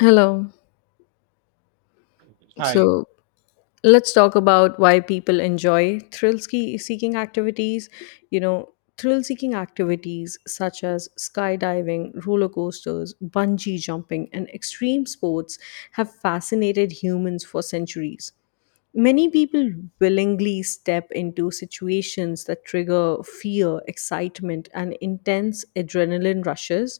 Hello. Hi. So, let's talk about why people enjoy seeking activities you know thrill seeking activities such as skydiving, roller coasters, bungee jumping, and extreme sports have fascinated humans for centuries. Many people willingly step into situations that trigger fear, excitement, and intense adrenaline rushes.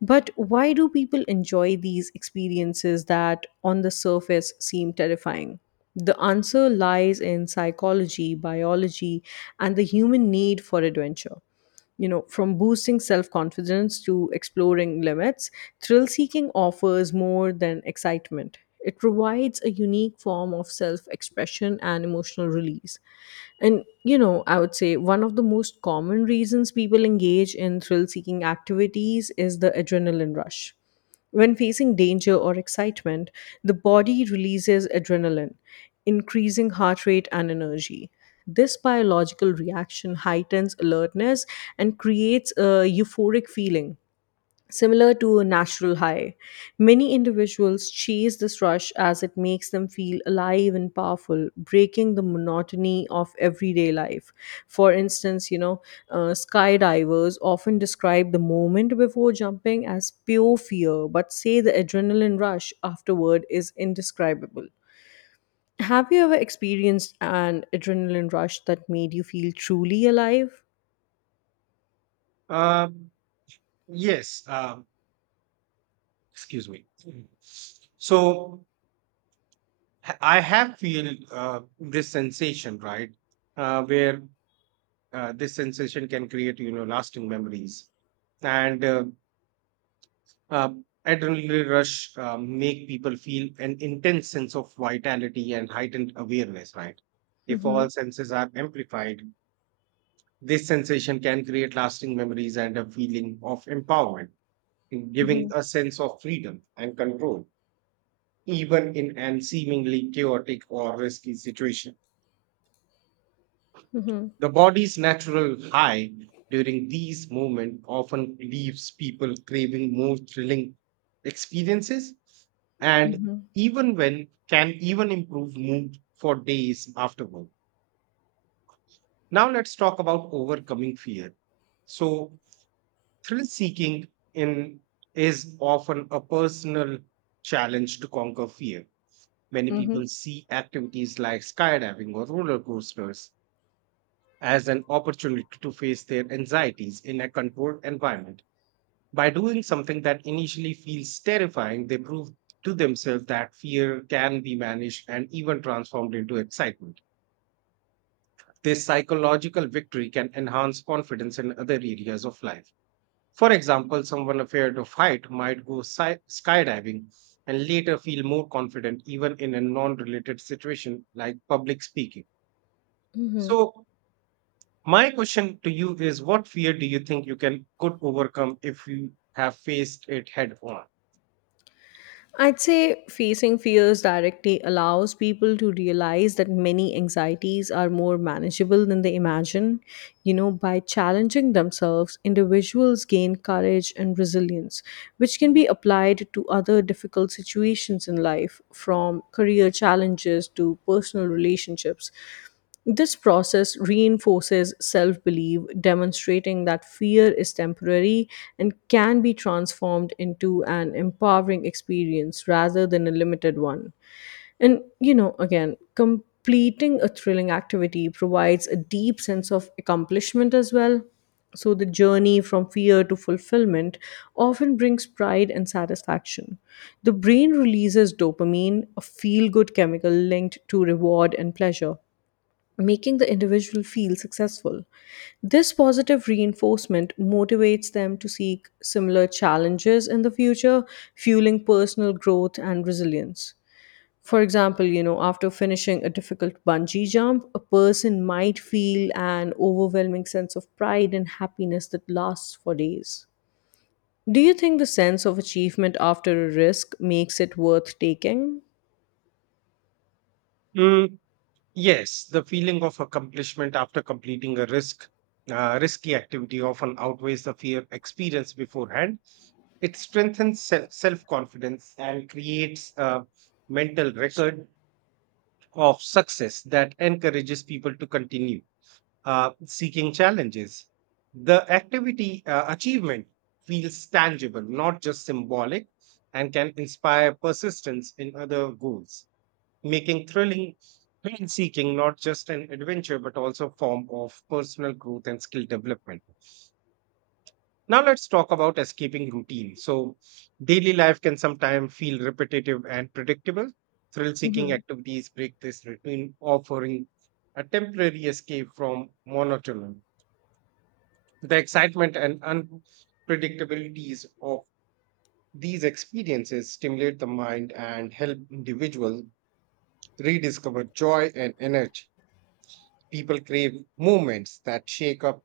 But why do people enjoy these experiences that on the surface seem terrifying? The answer lies in psychology, biology, and the human need for adventure. You know, from boosting self confidence to exploring limits, thrill seeking offers more than excitement. It provides a unique form of self expression and emotional release. And I would say one of the most common reasons people engage in thrill seeking activities is the adrenaline rush. When facing danger or excitement, the body releases adrenaline, increasing heart rate and energy. This biological reaction heightens alertness and creates a euphoric feeling similar to a natural high. Many individuals chase this rush as it makes them feel alive and powerful, breaking the monotony of everyday life. For instance, skydivers often describe the moment before jumping as pure fear, but say the adrenaline rush afterward is indescribable. Have you ever experienced an adrenaline rush that made you feel truly alive? Um, yes. Excuse me. Mm. So I have feel this sensation, right? Where This sensation can create, you know, lasting memories, and uh, adrenaline rush make people feel an intense sense of vitality and heightened awareness, right? If Hmm. all senses are amplified, this sensation can create lasting memories and a feeling of empowerment giving Hmm. a sense of freedom and control, even in an seemingly chaotic or risky situation. Hmm. The body's natural high during these moments often leaves people craving more thrilling experiences and Hmm. even when can even improve mood for days afterward. Now let's talk about overcoming fear. So thrill seeking in is often a personal challenge to conquer fear. Many Mhm. people see activities like skydiving or roller coasters as an opportunity to face their anxieties in a controlled environment. By doing something that initially feels terrifying, they prove to themselves that fear can be managed and even transformed into excitement. This psychological victory can enhance confidence in other areas of life. For example, someone afraid of height might go skydiving and later feel more confident even in a non related situation like public speaking. Mhm. So, my question to you is what fear do you think you can could overcome if you have faced it head on? I'd say facing fears directly allows people to realize that many anxieties are more manageable than they imagine. You know, by challenging themselves, individuals gain courage and resilience, which can be applied to other difficult situations in life, from career challenges to personal relationships. This process reinforces self belief, demonstrating that fear is temporary and can be transformed into an empowering experience rather than a limited one. And, you know, again, completing a thrilling activity provides a deep sense of accomplishment as well. So the journey from fear to fulfillment often brings pride and satisfaction. The brain releases dopamine, a feel good chemical linked to reward and pleasure, making the individual feel successful. This positive reinforcement motivates them to seek similar challenges in the future, fueling personal growth and resilience. For example, after finishing a difficult bungee jump, a person might feel an overwhelming sense of pride and happiness that lasts for days. Do you think the sense of achievement after a risk makes it worth taking? Mm, yes, the feeling of accomplishment after completing a risky activity often outweighs the fear experienced beforehand. It strengthens self confidence and creates a mental record of success that encourages people to continue seeking challenges. The activity achievement feels tangible, not just symbolic, and can inspire persistence in other goals, making thrill seeking not just an adventure but also a form of personal growth and skill development. Now let's talk about escaping routine. So daily life can sometimes feel repetitive and predictable. Thrill seeking Mhm. activities break this routine, offering a temporary escape from monotony. The excitement and unpredictabilities of these experiences stimulate the mind and help individuals rediscover joy and energy. People crave moments that shake up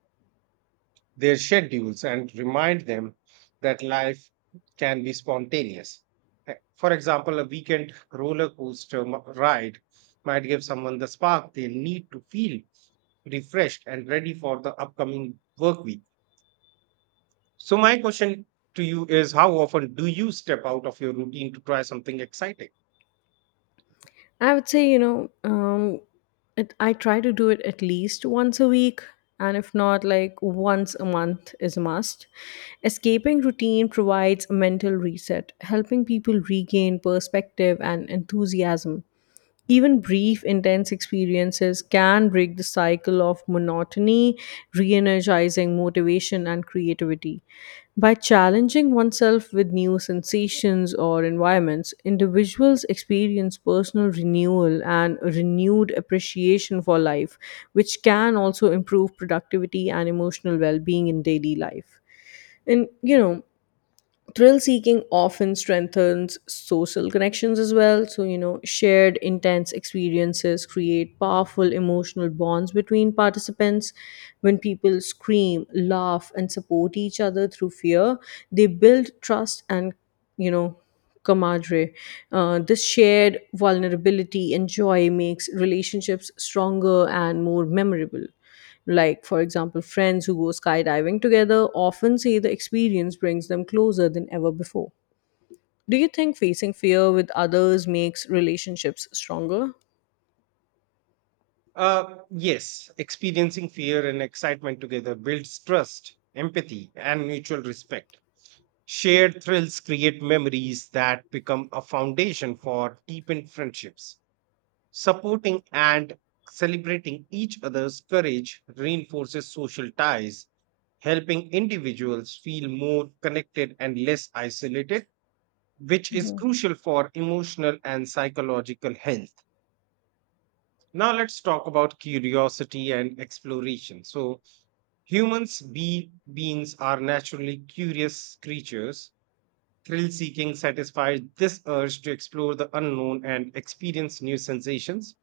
their schedules and remind them that life can be spontaneous. For example, a weekend roller coaster ride might give someone the spark they need to feel refreshed and ready for the upcoming work week. So my question to you is how often do you step out of your routine to try something exciting? I would say, I try to do it at least once a week. And if not, like, once a month is a must. Escaping routine provides a mental reset, helping people regain perspective and enthusiasm. Even brief, intense experiences can break the cycle of monotony, re energizing motivation and creativity. By challenging oneself with new sensations or environments, individuals experience personal renewal and a renewed appreciation for life, which can also improve productivity and emotional well being in daily life. And, you know, thrill seeking often strengthens social connections as well. So, you know, shared intense experiences create powerful emotional bonds between participants. When people scream, laugh, and support each other through fear, they build trust and, you know, camaraderie. This shared vulnerability and joy makes relationships stronger and more memorable. Like, for example, friends who go skydiving together often say the experience brings them closer than ever before. Do you think facing fear with others makes relationships stronger? Yes, experiencing fear and excitement together builds trust, empathy, and mutual respect. Shared thrills create memories that become a foundation for deepened friendships. Supporting and celebrating each other's courage reinforces social ties, helping individuals feel more connected and less isolated, which is crucial for emotional and psychological health. Now, let's talk about curiosity and exploration. So, humans, be beings, are naturally curious creatures. Thrill seeking satisfies this urge to explore the unknown and experience new sensations.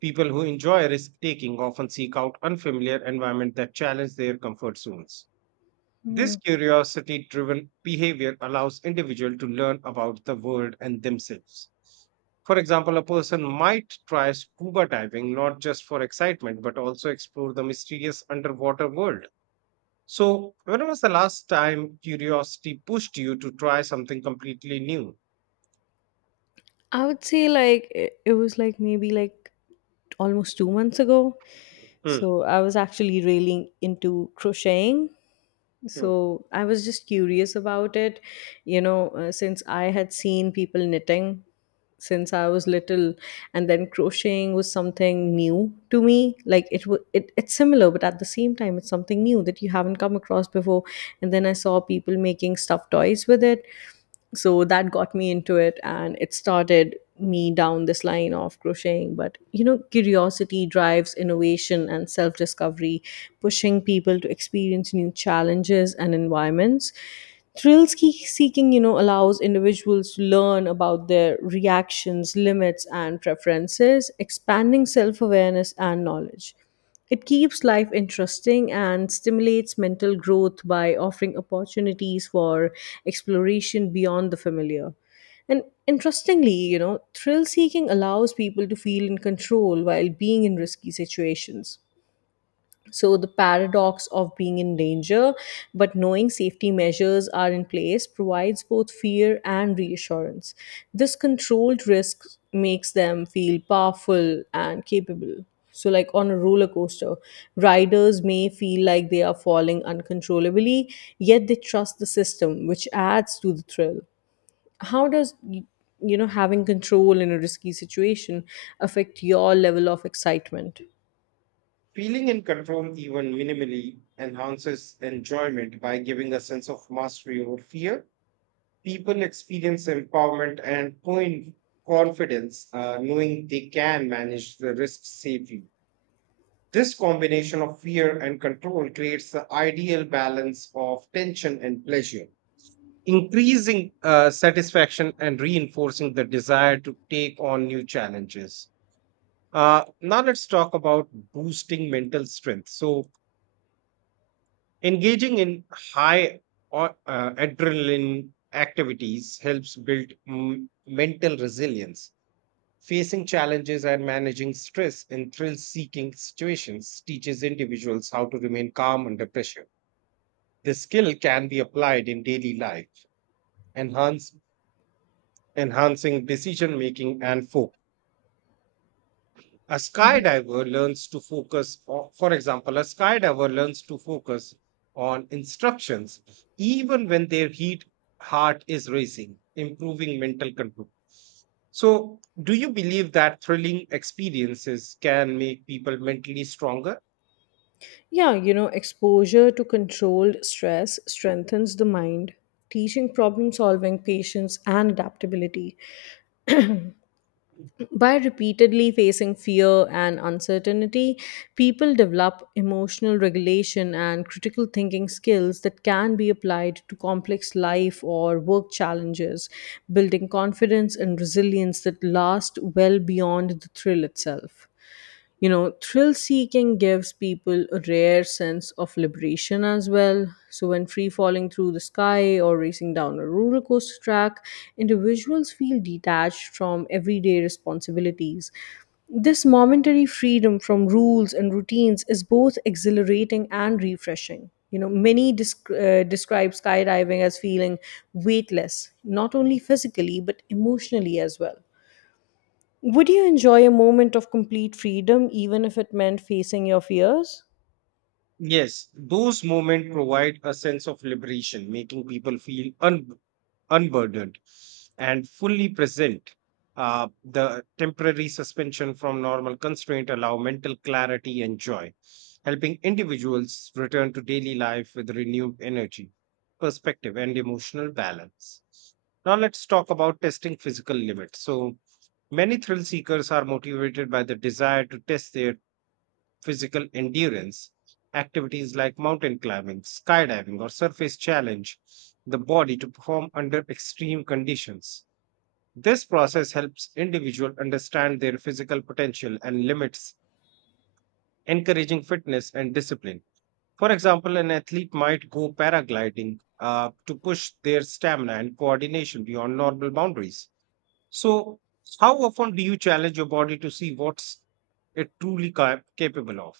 People who enjoy risk taking often seek out unfamiliar environments that challenge their comfort zones. This Hmm. curiosity driven behavior allows individual to learn about the world and themselves. For example, a person might try scuba diving not just for excitement but also explore the mysterious underwater world. So, when was the last time curiosity pushed you to try something completely new? I would say, it was like maybe like almost 2 months ago. Hmm. So I was actually really into crocheting. Hmm. So I was just curious about it, since I had seen people knitting since I was little, and then crocheting was something new to me. It's similar, but at the same time, it's something new that you haven't come across before. And then I saw people making stuffed toys with it, so that got me into it and it started me down this line of crocheting. But you know, curiosity drives innovation and self discovery, pushing people to experience new challenges and environments. Seeking, you know, allows individuals to learn about their reactions, limits, and preferences, expanding self awareness and knowledge. It keeps life interesting and stimulates mental growth by offering opportunities for exploration beyond the familiar. And interestingly, you know, thrill seeking allows people to feel in control while being in risky situations. So, the paradox of being in danger but knowing safety measures are in place provides both fear and reassurance. This controlled risk makes them feel powerful and capable. So, like on a roller coaster, riders may feel like they are falling uncontrollably, yet they trust the system, which adds to the thrill. How does y- you know, having control in a risky situation, affect your level of excitement? Feeling in control, even minimally, enhances enjoyment by giving a sense of mastery over fear. People experience empowerment and confidence, knowing they can manage the risks safely. This combination of fear and control creates the ideal balance of tension and pleasure, increasing satisfaction and reinforcing the desire to take on new challenges. Now, let's talk about boosting mental strength. So, engaging in adrenaline activities helps build mental resilience. Facing challenges and managing stress in thrill seeking situations teaches individuals how to remain calm under pressure. This skill can be applied in daily life, enhance, enhancing decision making and focus. A skydiver learns to focus o- For example, a skydiver learns to focus on instructions even when their heat heart is racing, improving mental control. So do you believe that thrilling experiences can make people mentally stronger? Yeah, you know, exposure to controlled stress strengthens the mind, teaching problem solving, patience, and adaptability. By repeatedly facing fear and uncertainty, people develop emotional regulation and critical thinking skills that can be applied to complex life or work challenges, building confidence and resilience that last well beyond the thrill itself. You know, thrill seeking gives people a rare sense of liberation as well. So when free falling through the sky or racing down a roller coaster track, individuals feel detached from everyday responsibilities. This momentary freedom from rules and routines is both exhilarating and refreshing. You know, many describe skydiving as feeling weightless, not only physically but emotionally as well. Would you enjoy a moment of complete freedom even if it meant facing your fears? Yes, those moments provide a sense of liberation, making people feel unburdened and fully present. The temporary suspension from normal constraint allow mental clarity and joy, helping individuals return to daily life with renewed energy, perspective, and emotional balance. Now let's talk about testing physical limits. So many thrill seekers are motivated by the desire to test their physical endurance. Activities like mountain climbing, skydiving, or surface challenge the body to perform under extreme conditions. This process helps individual understand their physical potential and limits, encouraging fitness and discipline. For example, an athlete might go paragliding to push their stamina and coordination beyond normal boundaries. So, how often do you challenge your body to see what's it truly capable of?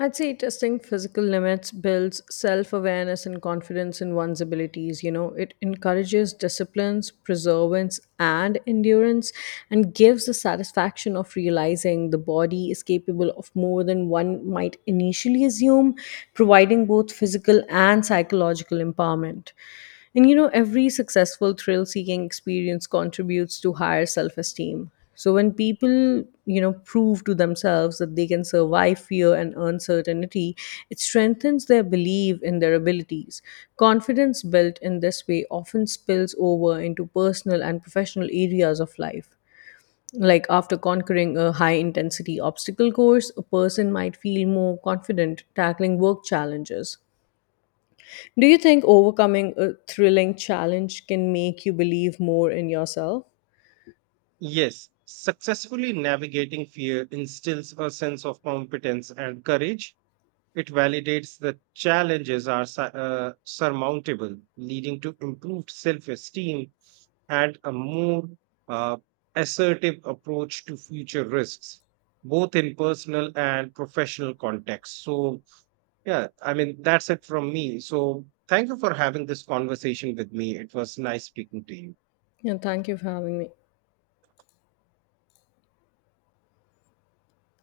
I'd say testing physical limits builds self awareness and confidence in one's abilities. You know, it encourages disciplines, perseverance, and endurance, and gives the satisfaction of realizing the body is capable of more than one might initially assume, providing both physical and psychological empowerment. And you know, every successful thrill seeking experience contributes to higher self esteem. So when people, you know, prove to themselves that they can survive fear and uncertainty, it strengthens their belief in their abilities. Confidence built in this way often spills over into personal and professional areas of life. Like after conquering a high intensity obstacle course, a person might feel more confident tackling work challenges. Do you think overcoming a thrilling challenge can make you believe more in yourself? Yes, successfully navigating fear instills a sense of competence and courage. It validates that challenges are surmountable, leading to improved self esteem and a more uh, assertive approach to future risks, both in personal and professional contexts. So, yeah, I mean, that's it from me. So, thank you for having this conversation with me. It was nice speaking to you. Yeah, thank you for having me.